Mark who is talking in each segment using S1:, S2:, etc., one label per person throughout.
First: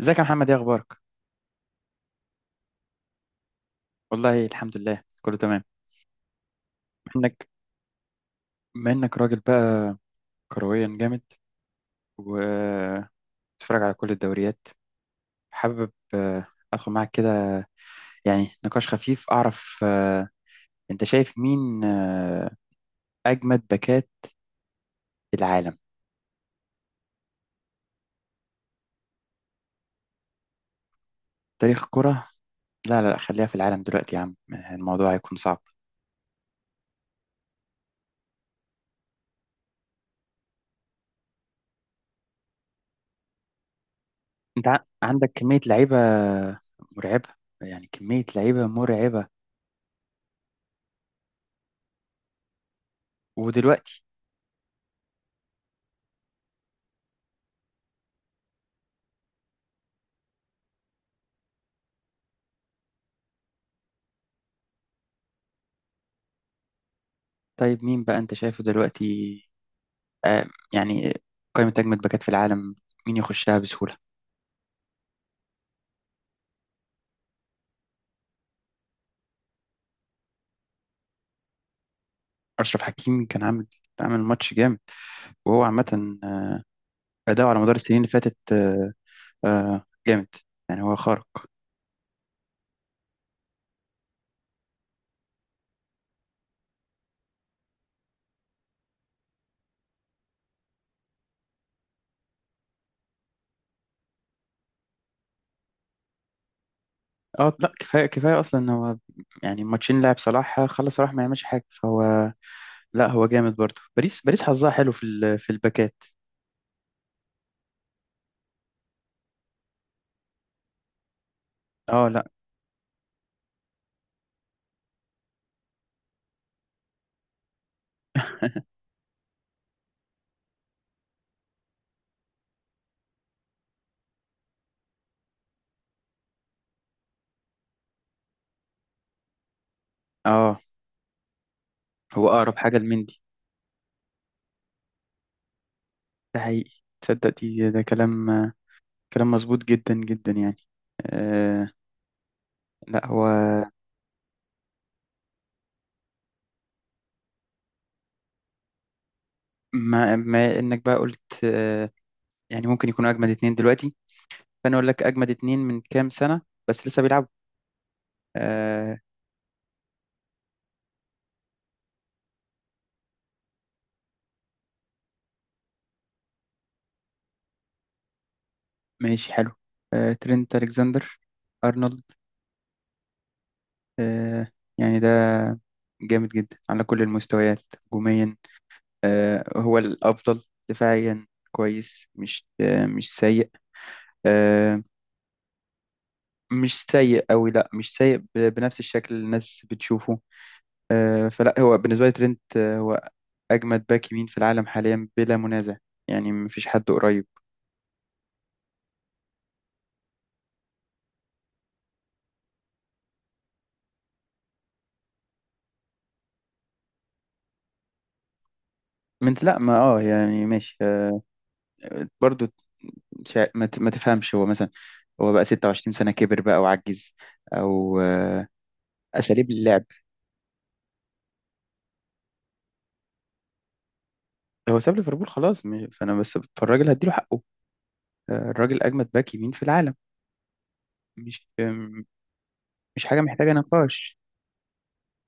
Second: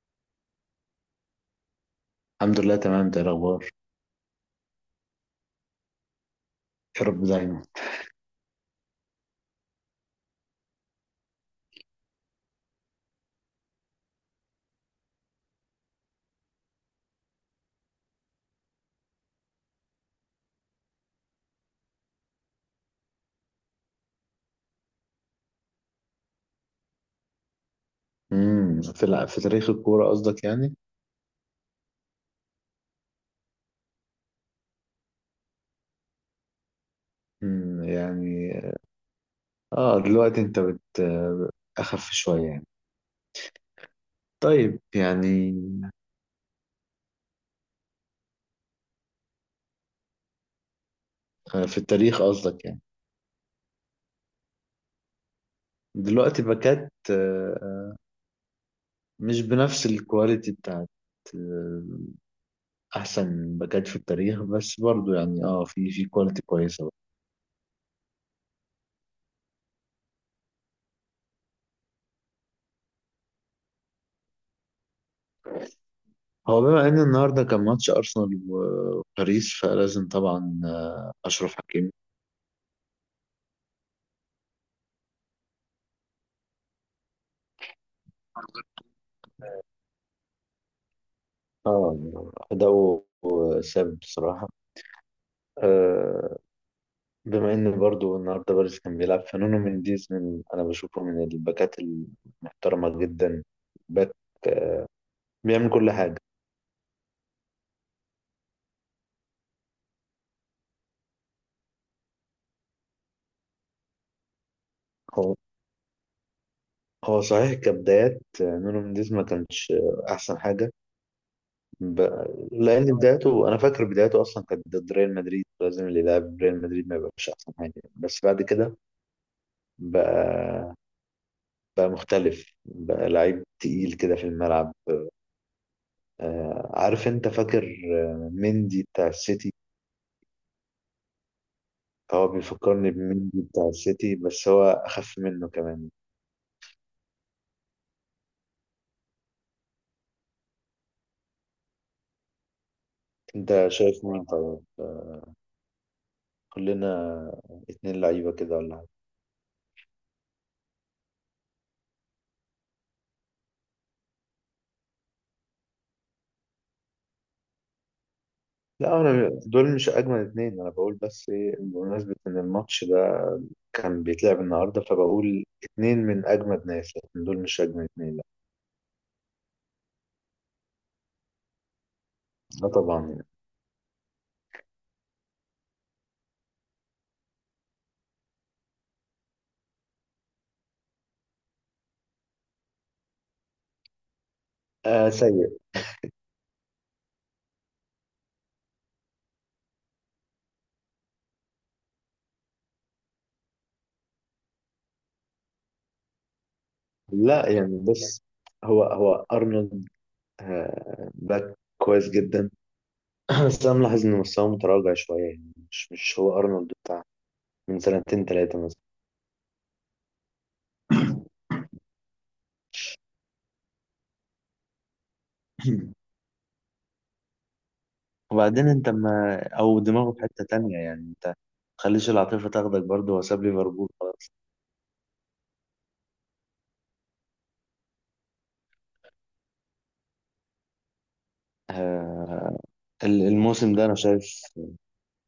S1: ازيك يا محمد؟ ايه اخبارك؟
S2: الحمد لله تمام، ده الاخبار.
S1: والله الحمد لله، كله تمام.
S2: يا رب
S1: بما انك
S2: دايما.
S1: بما انك راجل بقى كرويا جامد وتتفرج على كل الدوريات، حابب ادخل معاك كده يعني نقاش خفيف، اعرف انت شايف مين اجمد باكات العالم.
S2: في تاريخ الكوره قصدك يعني.
S1: تاريخ الكرة؟ لا لا لا، خليها في العالم دلوقتي يا عم، الموضوع هيكون صعب.
S2: يعني. اه دلوقتي انت اخف شويه يعني.
S1: انت
S2: طيب
S1: عندك
S2: يعني.
S1: كمية لعيبة مرعبة، يعني كمية لعيبة مرعبة.
S2: في التاريخ قصدك يعني.
S1: ودلوقتي
S2: دلوقتي باكات مش بنفس الكواليتي بتاعت آه، احسن باكات في التاريخ، بس برضو يعني في كواليتي كويسه بقى.
S1: طيب مين بقى انت شايفه دلوقتي، آه، يعني قائمة أجمد باكات في العالم مين يخشها بسهولة؟
S2: هو بما ان النهارده كان ماتش ارسنال و- وباريس فلازم طبعا اشرف حكيمي.
S1: أشرف حكيمي كان عامل ماتش جامد، وهو عامة أداؤه على مدار السنين اللي فاتت جامد، يعني هو خارق.
S2: اه أداؤه ثابت بصراحة. آه، بما إن برضو النهاردة باريس كان بيلعب فنونو منديز، من أنا بشوفه من الباكات المحترمة جدا. باك بيعمل كل حاجة.
S1: اه لا، كفاية كفاية أصلا إن هو، يعني الماتشين لعب صلاح، خلص صلاح ما يعملش حاجة، فهو لا، هو جامد برضه. باريس، باريس حظها حلو
S2: هو
S1: في الباكات.
S2: هو صحيح كبدايات نونو منديز ما كانش أحسن حاجة. ب...
S1: اه لا،
S2: لأن بدايته أنا فاكر بدايته أصلا كانت ضد ريال مدريد، لازم اللي يلعب ريال مدريد ما يبقاش أحسن حاجة. بس بعد كده بقى بقى مختلف، بقى لعيب تقيل كده في الملعب. عارف انت فاكر مندي بتاع السيتي.
S1: اه، هو
S2: هو
S1: أقرب حاجة
S2: بيفكرني
S1: لمندي،
S2: بمندي بتاع السيتي بس هو اخف منه كمان.
S1: ده حقيقي، تصدق دي، ده كلام مظبوط جدا جدا يعني. آه لا، هو
S2: انت شايف مين؟ طيب. كلنا اتنين لعيبة كده ولا حاجة.
S1: ما انك بقى قلت، يعني ممكن يكونوا اجمد اتنين دلوقتي، فانا اقول لك اجمد اتنين من كام سنة بس لسه بيلعبوا. آه
S2: لا، انا دول مش اجمل اتنين، انا بقول بس ايه بمناسبة ان الماتش ده كان بيتلعب النهاردة فبقول اتنين من اجمد ناس، لكن دول مش اجمل اتنين، لا.
S1: ماشي، حلو. ترينت الكسندر ارنولد،
S2: لا، طبعا يعني.
S1: آه يعني ده جامد جدا على كل المستويات، هجوميا هو الافضل، دفاعيا كويس، مش مش سيء، آه
S2: آه، سيء.
S1: مش سيء قوي، لا مش سيء بنفس الشكل اللي الناس بتشوفه. فلا، هو بالنسبة لي ترينت هو أجمد باك يمين في العالم حاليا بلا منازع، يعني مفيش حد قريب.
S2: لا يعني، بص. هو ارنولد باك كويس جدا. بس انا ملاحظ ان مستواه متراجع شويه، يعني مش هو ارنولد بتاع من سنتين ثلاثه مثلا.
S1: من لا، ما يعني ماشي برضو، ما تفهمش هو مثلا، هو بقى 26 سنة كبر بقى وعجز، أو
S2: وبعدين انت ما
S1: أساليب
S2: او
S1: اللعب.
S2: دماغه في حته تانية، يعني انت ما تخليش العاطفه تاخدك. برضه هو ساب ليفربول خلاص.
S1: هو ساب ليفربول خلاص، فأنا بس، فالراجل هديله حقه. الراجل أجمد باك يمين في العالم، مش
S2: آه،
S1: مش حاجة محتاجة
S2: الموسم ده انا
S1: نقاش.
S2: شايف.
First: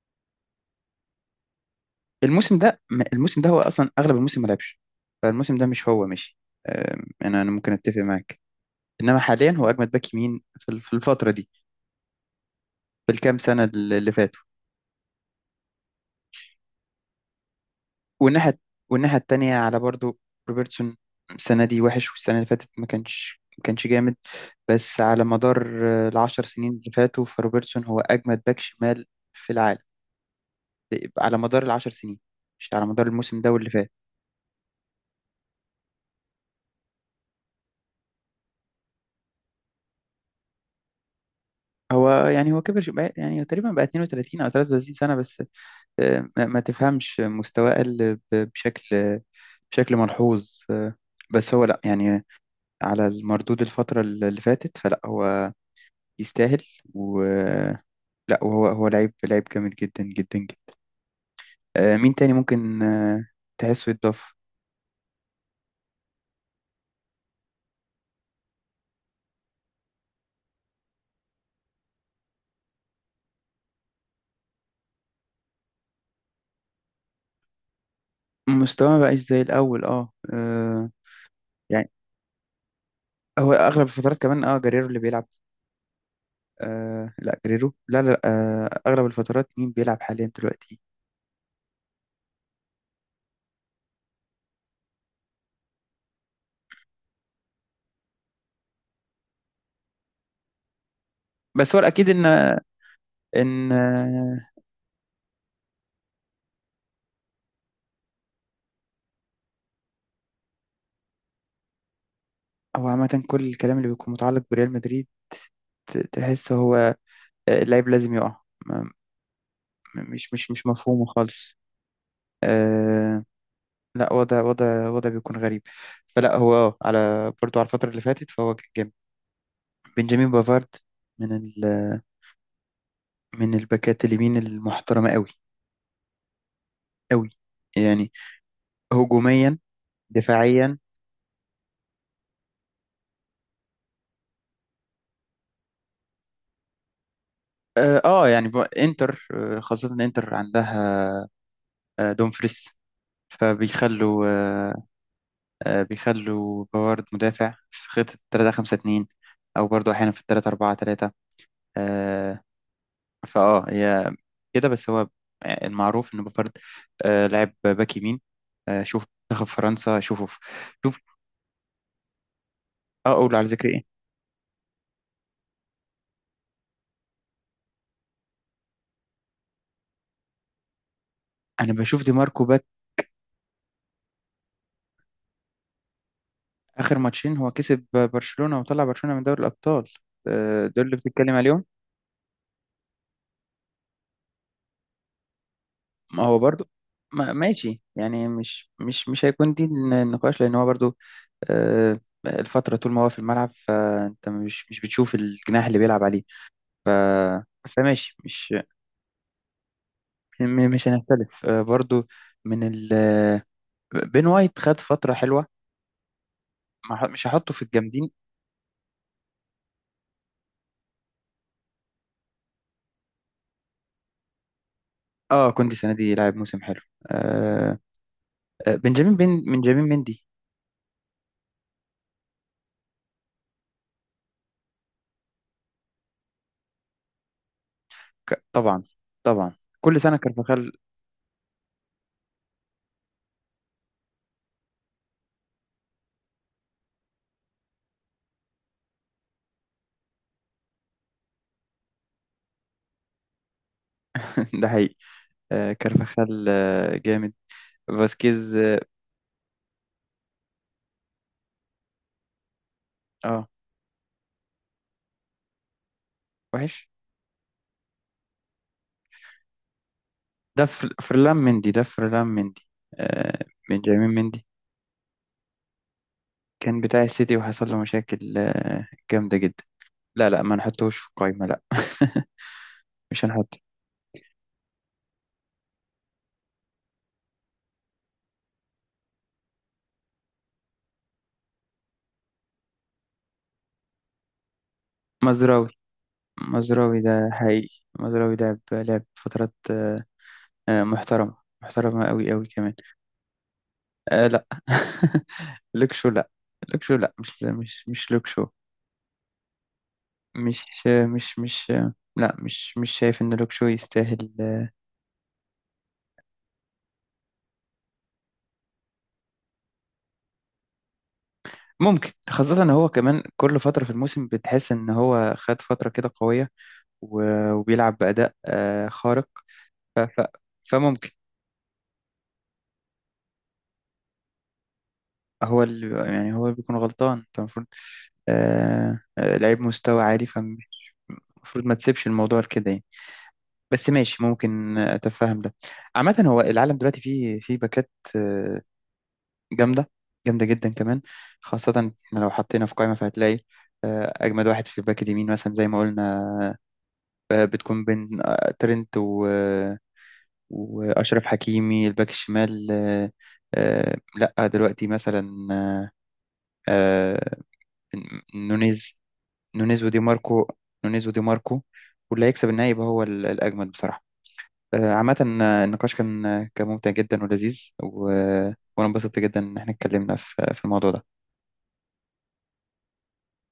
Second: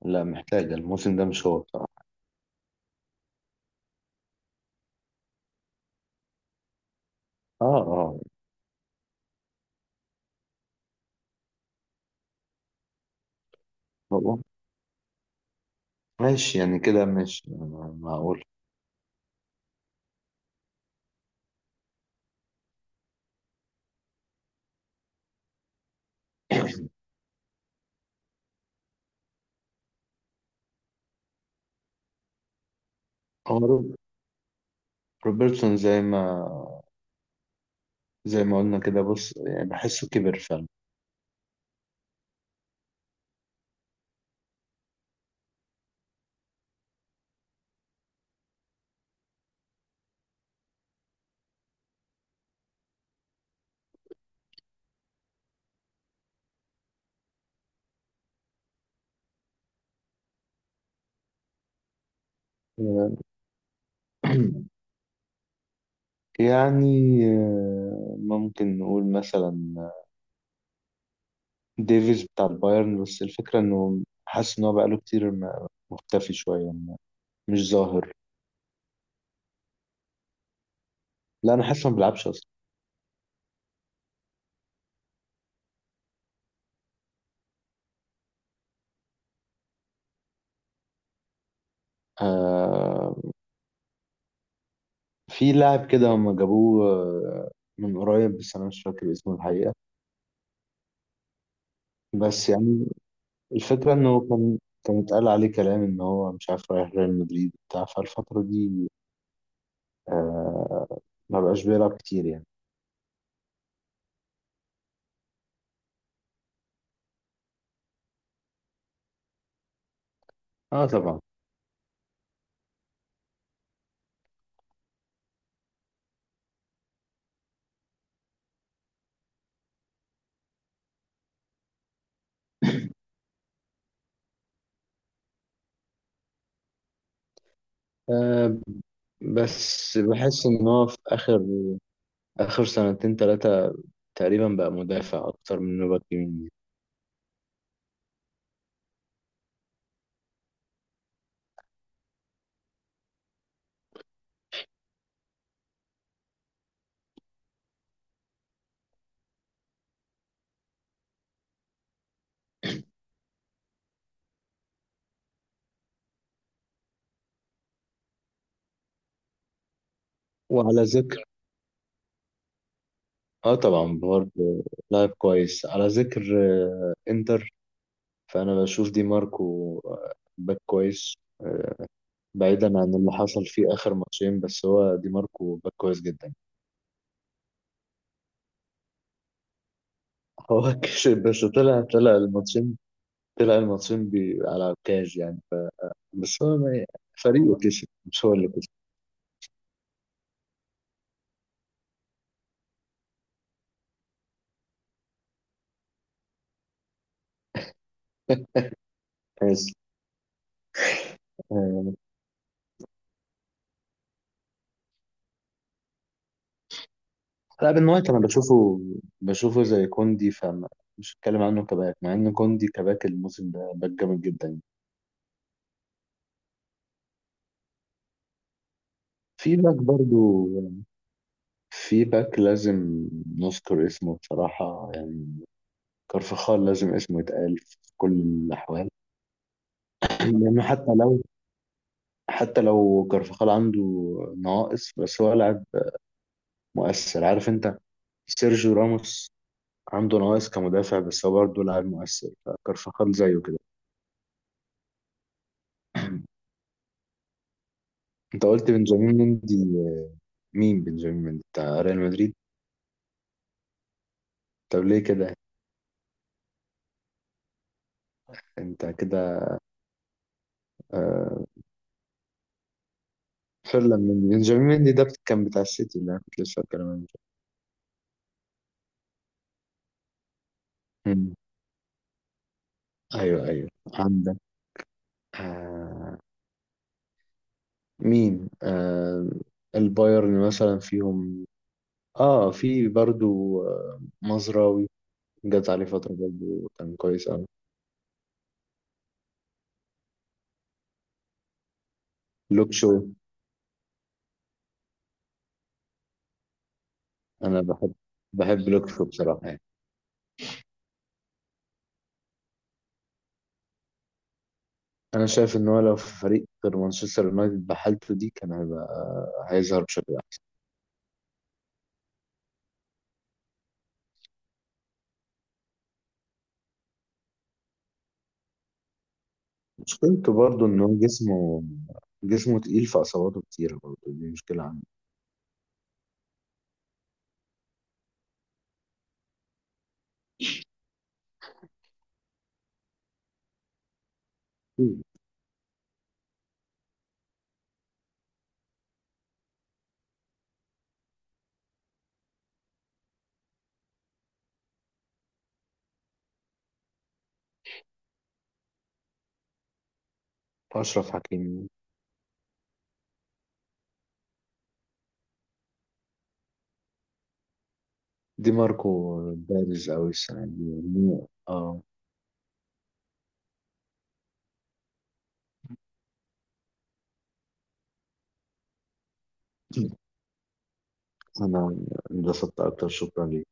S2: لا محتاجه. الموسم ده مش هو بصراحه.
S1: الموسم ده هو أصلا أغلب الموسم ما لعبش، فالموسم ده مش هو، ماشي. أنا
S2: اه،
S1: ممكن أتفق
S2: اه،
S1: معاك، انما حاليا هو اجمد باك يمين في الفتره دي، بالكام سنة اللي
S2: هو
S1: فاتوا.
S2: ماشي يعني، كده ماشي. أنا معقول.
S1: والناحية والناحية التانية على برضو، روبرتسون، السنة دي وحش والسنة اللي فاتت ما كانش جامد، بس على مدار العشر سنين اللي فاتوا فروبرتسون هو أجمد باك شمال في العالم، على مدار العشر سنين، مش على مدار الموسم ده
S2: هو
S1: واللي فات.
S2: روبرتسون زي ما قلنا كده. بص يعني بحسه كبر فعلا.
S1: هو يعني، هو كبر يعني هو تقريبا بقى 32 أو 33 سنة بس. ما تفهمش مستواه قل، بشكل ملحوظ بس هو لا يعني، على المردود الفترة اللي فاتت، فلا هو يستاهل. و لا، وهو لعيب، لعيب جامد جدا جدا جدا. مين تاني ممكن تحسه يتضاف؟
S2: يعني ممكن نقول مثلا ديفيز بتاع البايرن، بس الفكرة انه حاسس ان هو بقاله كتير مختفي شوية، مش ظاهر.
S1: مستواه ما بقاش زي الأول، اه
S2: لا انا حاسس إنه
S1: يعني
S2: ما بيلعبش اصلا.
S1: هو أغلب الفترات كمان، اه، جريرو اللي بيلعب. لا، جريرو لا لا. أغلب الفترات مين بيلعب حاليا دلوقتي؟
S2: آه في لاعب كده هم جابوه من قريب، بس انا مش فاكر اسمه الحقيقة.
S1: بس هو الأكيد إن
S2: بس يعني
S1: إن
S2: الفكرة انه كان اتقال عليه كلام ان هو مش عارف رايح ريال مدريد بتاع فالفترة دي. آه ما بقاش بيلعب كتير يعني.
S1: هو عامة كل الكلام اللي بيكون متعلق بريال مدريد، تحس هو اللعيب لازم يقع، مش
S2: اه،
S1: مفهومه
S2: طبعا.
S1: خالص. آه، لا، وضع بيكون غريب. فلا هو، اه، على برضو على الفترة اللي فاتت فهو كان جامد. بنجامين بافارد من ال من الباكات اليمين المحترمة قوي، قوي يعني،
S2: آه
S1: هجوميا،
S2: بس بحس ان
S1: دفاعيا.
S2: هو في آخر سنتين تلاتة تقريبا بقى مدافع أكتر من إنه باك يمين.
S1: اه يعني انتر، خاصة إن انتر عندها دومفريس، فبيخلوا آه، بيخلوا بافارد مدافع في خطة 3 5 2، او برضو احيانا في 3 4 3. فاه، هي كده، بس هو المعروف ان بوفارد لعب باك يمين. شوف منتخب فرنسا، شوفه
S2: وعلى
S1: شوف.
S2: ذكر،
S1: اه، اقول على ذكر ايه؟
S2: طبعا برضه لاعب كويس. على ذكر إنتر، فأنا بشوف دي ماركو باك كويس.
S1: انا
S2: آه،
S1: بشوف دي ماركو باك.
S2: بعيدا عن اللي حصل فيه آخر ماتشين بس هو دي ماركو باك كويس جدا.
S1: اخر ماتشين هو كسب برشلونة وطلع برشلونة من دوري الابطال،
S2: هو
S1: دول اللي
S2: كسب،
S1: بتتكلم
S2: بس
S1: عليهم؟
S2: طلع الماتشين، طلع الماتشين بي على الكاج يعني.
S1: ما هو
S2: بس هو
S1: برضو،
S2: ما-
S1: ما
S2: فريقه
S1: ماشي
S2: كسب مش
S1: يعني،
S2: هو اللي كسب.
S1: مش هيكون دي النقاش، لان هو برضو آه الفترة طول ما هو في الملعب فانت مش بتشوف الجناح اللي بيلعب عليه، فماشي،
S2: بس
S1: مش هنختلف
S2: آه،
S1: برضو. من ال آه، بين وايت خد فترة حلوة، ما ح- مش هحطه في
S2: لا، بن
S1: الجامدين.
S2: وايت انا بشوفه، بشوفه زي كوندي فمش هتكلم عنه كباك، مع ان كوندي كباك الموسم ده باك جامد جدا.
S1: اه، كوندي السنة دي لعب موسم حلو. آه بنجامين
S2: في باك
S1: بنجامين مندي.
S2: برضو في باك لازم نذكر اسمه بصراحة يعني. كارفخال لازم اسمه يتقال في كل
S1: طبعا،
S2: الأحوال.
S1: طبعا، كل سنة
S2: لأنه
S1: كارفاخال.
S2: حتى لو كارفخال عنده نواقص، بس هو لاعب مؤثر. عارف أنت سيرجيو راموس عنده نواقص كمدافع بس هو برضه لاعب مؤثر، فكارفخال زيه كده.
S1: ده حقيقي، كارفاخال جامد.
S2: أنت
S1: فاسكيز،
S2: قلت
S1: اه
S2: بنجامين مندي؟ مين بنجامين مندي بتاع ريال مدريد؟
S1: آه،
S2: طب ليه كده؟
S1: وحش.
S2: انت كده.
S1: فرلان
S2: آه
S1: مندي، ده فرلان مندي.
S2: فعلا،
S1: بنجامين
S2: من
S1: مندي
S2: بنجامين مندي ده كان بتاع السيتي اللي انا كنت لسه
S1: كان
S2: بتكلم
S1: بتاع
S2: عنه.
S1: السيتي وحصل له مشاكل جامدة جدا. لا لا، ما نحطوش في
S2: مم.
S1: القايمة، لا. مش
S2: ايوه،
S1: هنحطه.
S2: ايوه، عندك. آه. مين؟ البايرن مثلا فيهم اه في برضو مزراوي.
S1: مزراوي،
S2: جت عليه فترة برضو كان
S1: مزراوي
S2: كويس
S1: ده
S2: أوي.
S1: حقيقي. مزراوي لعب فترات محترمة، محترمة أوي أوي كمان.
S2: لوكشو.
S1: لا، لوكشو لا، لوكشو لا، مش
S2: أنا
S1: مش مش لوكشو.
S2: بحب لوكشو بصراحة يعني.
S1: مش لا، مش شايف إن لوكشو يستاهل
S2: أنا شايف إن هو لو في فريق غير مانشستر يونايتد بحالته دي كان هيبقى هيظهر بشكل.
S1: ممكن، خاصة إن هو كمان كل فترة في الموسم بتحس إن هو خد فترة كده قوية، وبيلعب بأداء خارق. ف- ف-
S2: مشكلته برضه إن هو
S1: فممكن،
S2: جسمه تقيل فإصاباته كتيرة برضه، دي مشكلة عنده.
S1: هو اللي يعني، هو اللي بيكون غلطان، انت المفروض لعيب مستوى عالي المفروض ما تسيبش الموضوع لكده يعني. بس ماشي، ممكن اتفهم ده. عامة هو العالم دلوقتي فيه باكات آه، جامدة، جامدة جدا كمان، خاصة إحنا لو حطينا في قائمة فهتلاقي أجمد واحد في الباك اليمين مثلا زي ما قلنا، بتكون بين ترنت
S2: أشرف
S1: وأشرف
S2: حكيمي،
S1: حكيمي. الباك الشمال لأ دلوقتي مثلا، آه،
S2: دي ماركو
S1: نونيز
S2: بارز
S1: نونيز ودي
S2: أوي السنة
S1: ماركو
S2: دي
S1: نونيز ودي
S2: يعني،
S1: ماركو،
S2: اه.
S1: واللي هيكسب النهائي يبقى هو الأجمد بصراحة. عامة، النقاش كان كان ممتع جدا ولذيذ، و... آه، وأنا انبسطت جدا إن احنا اتكلمنا في الموضوع ده.
S2: أنا انبسطت أكتر، شكرا ليك.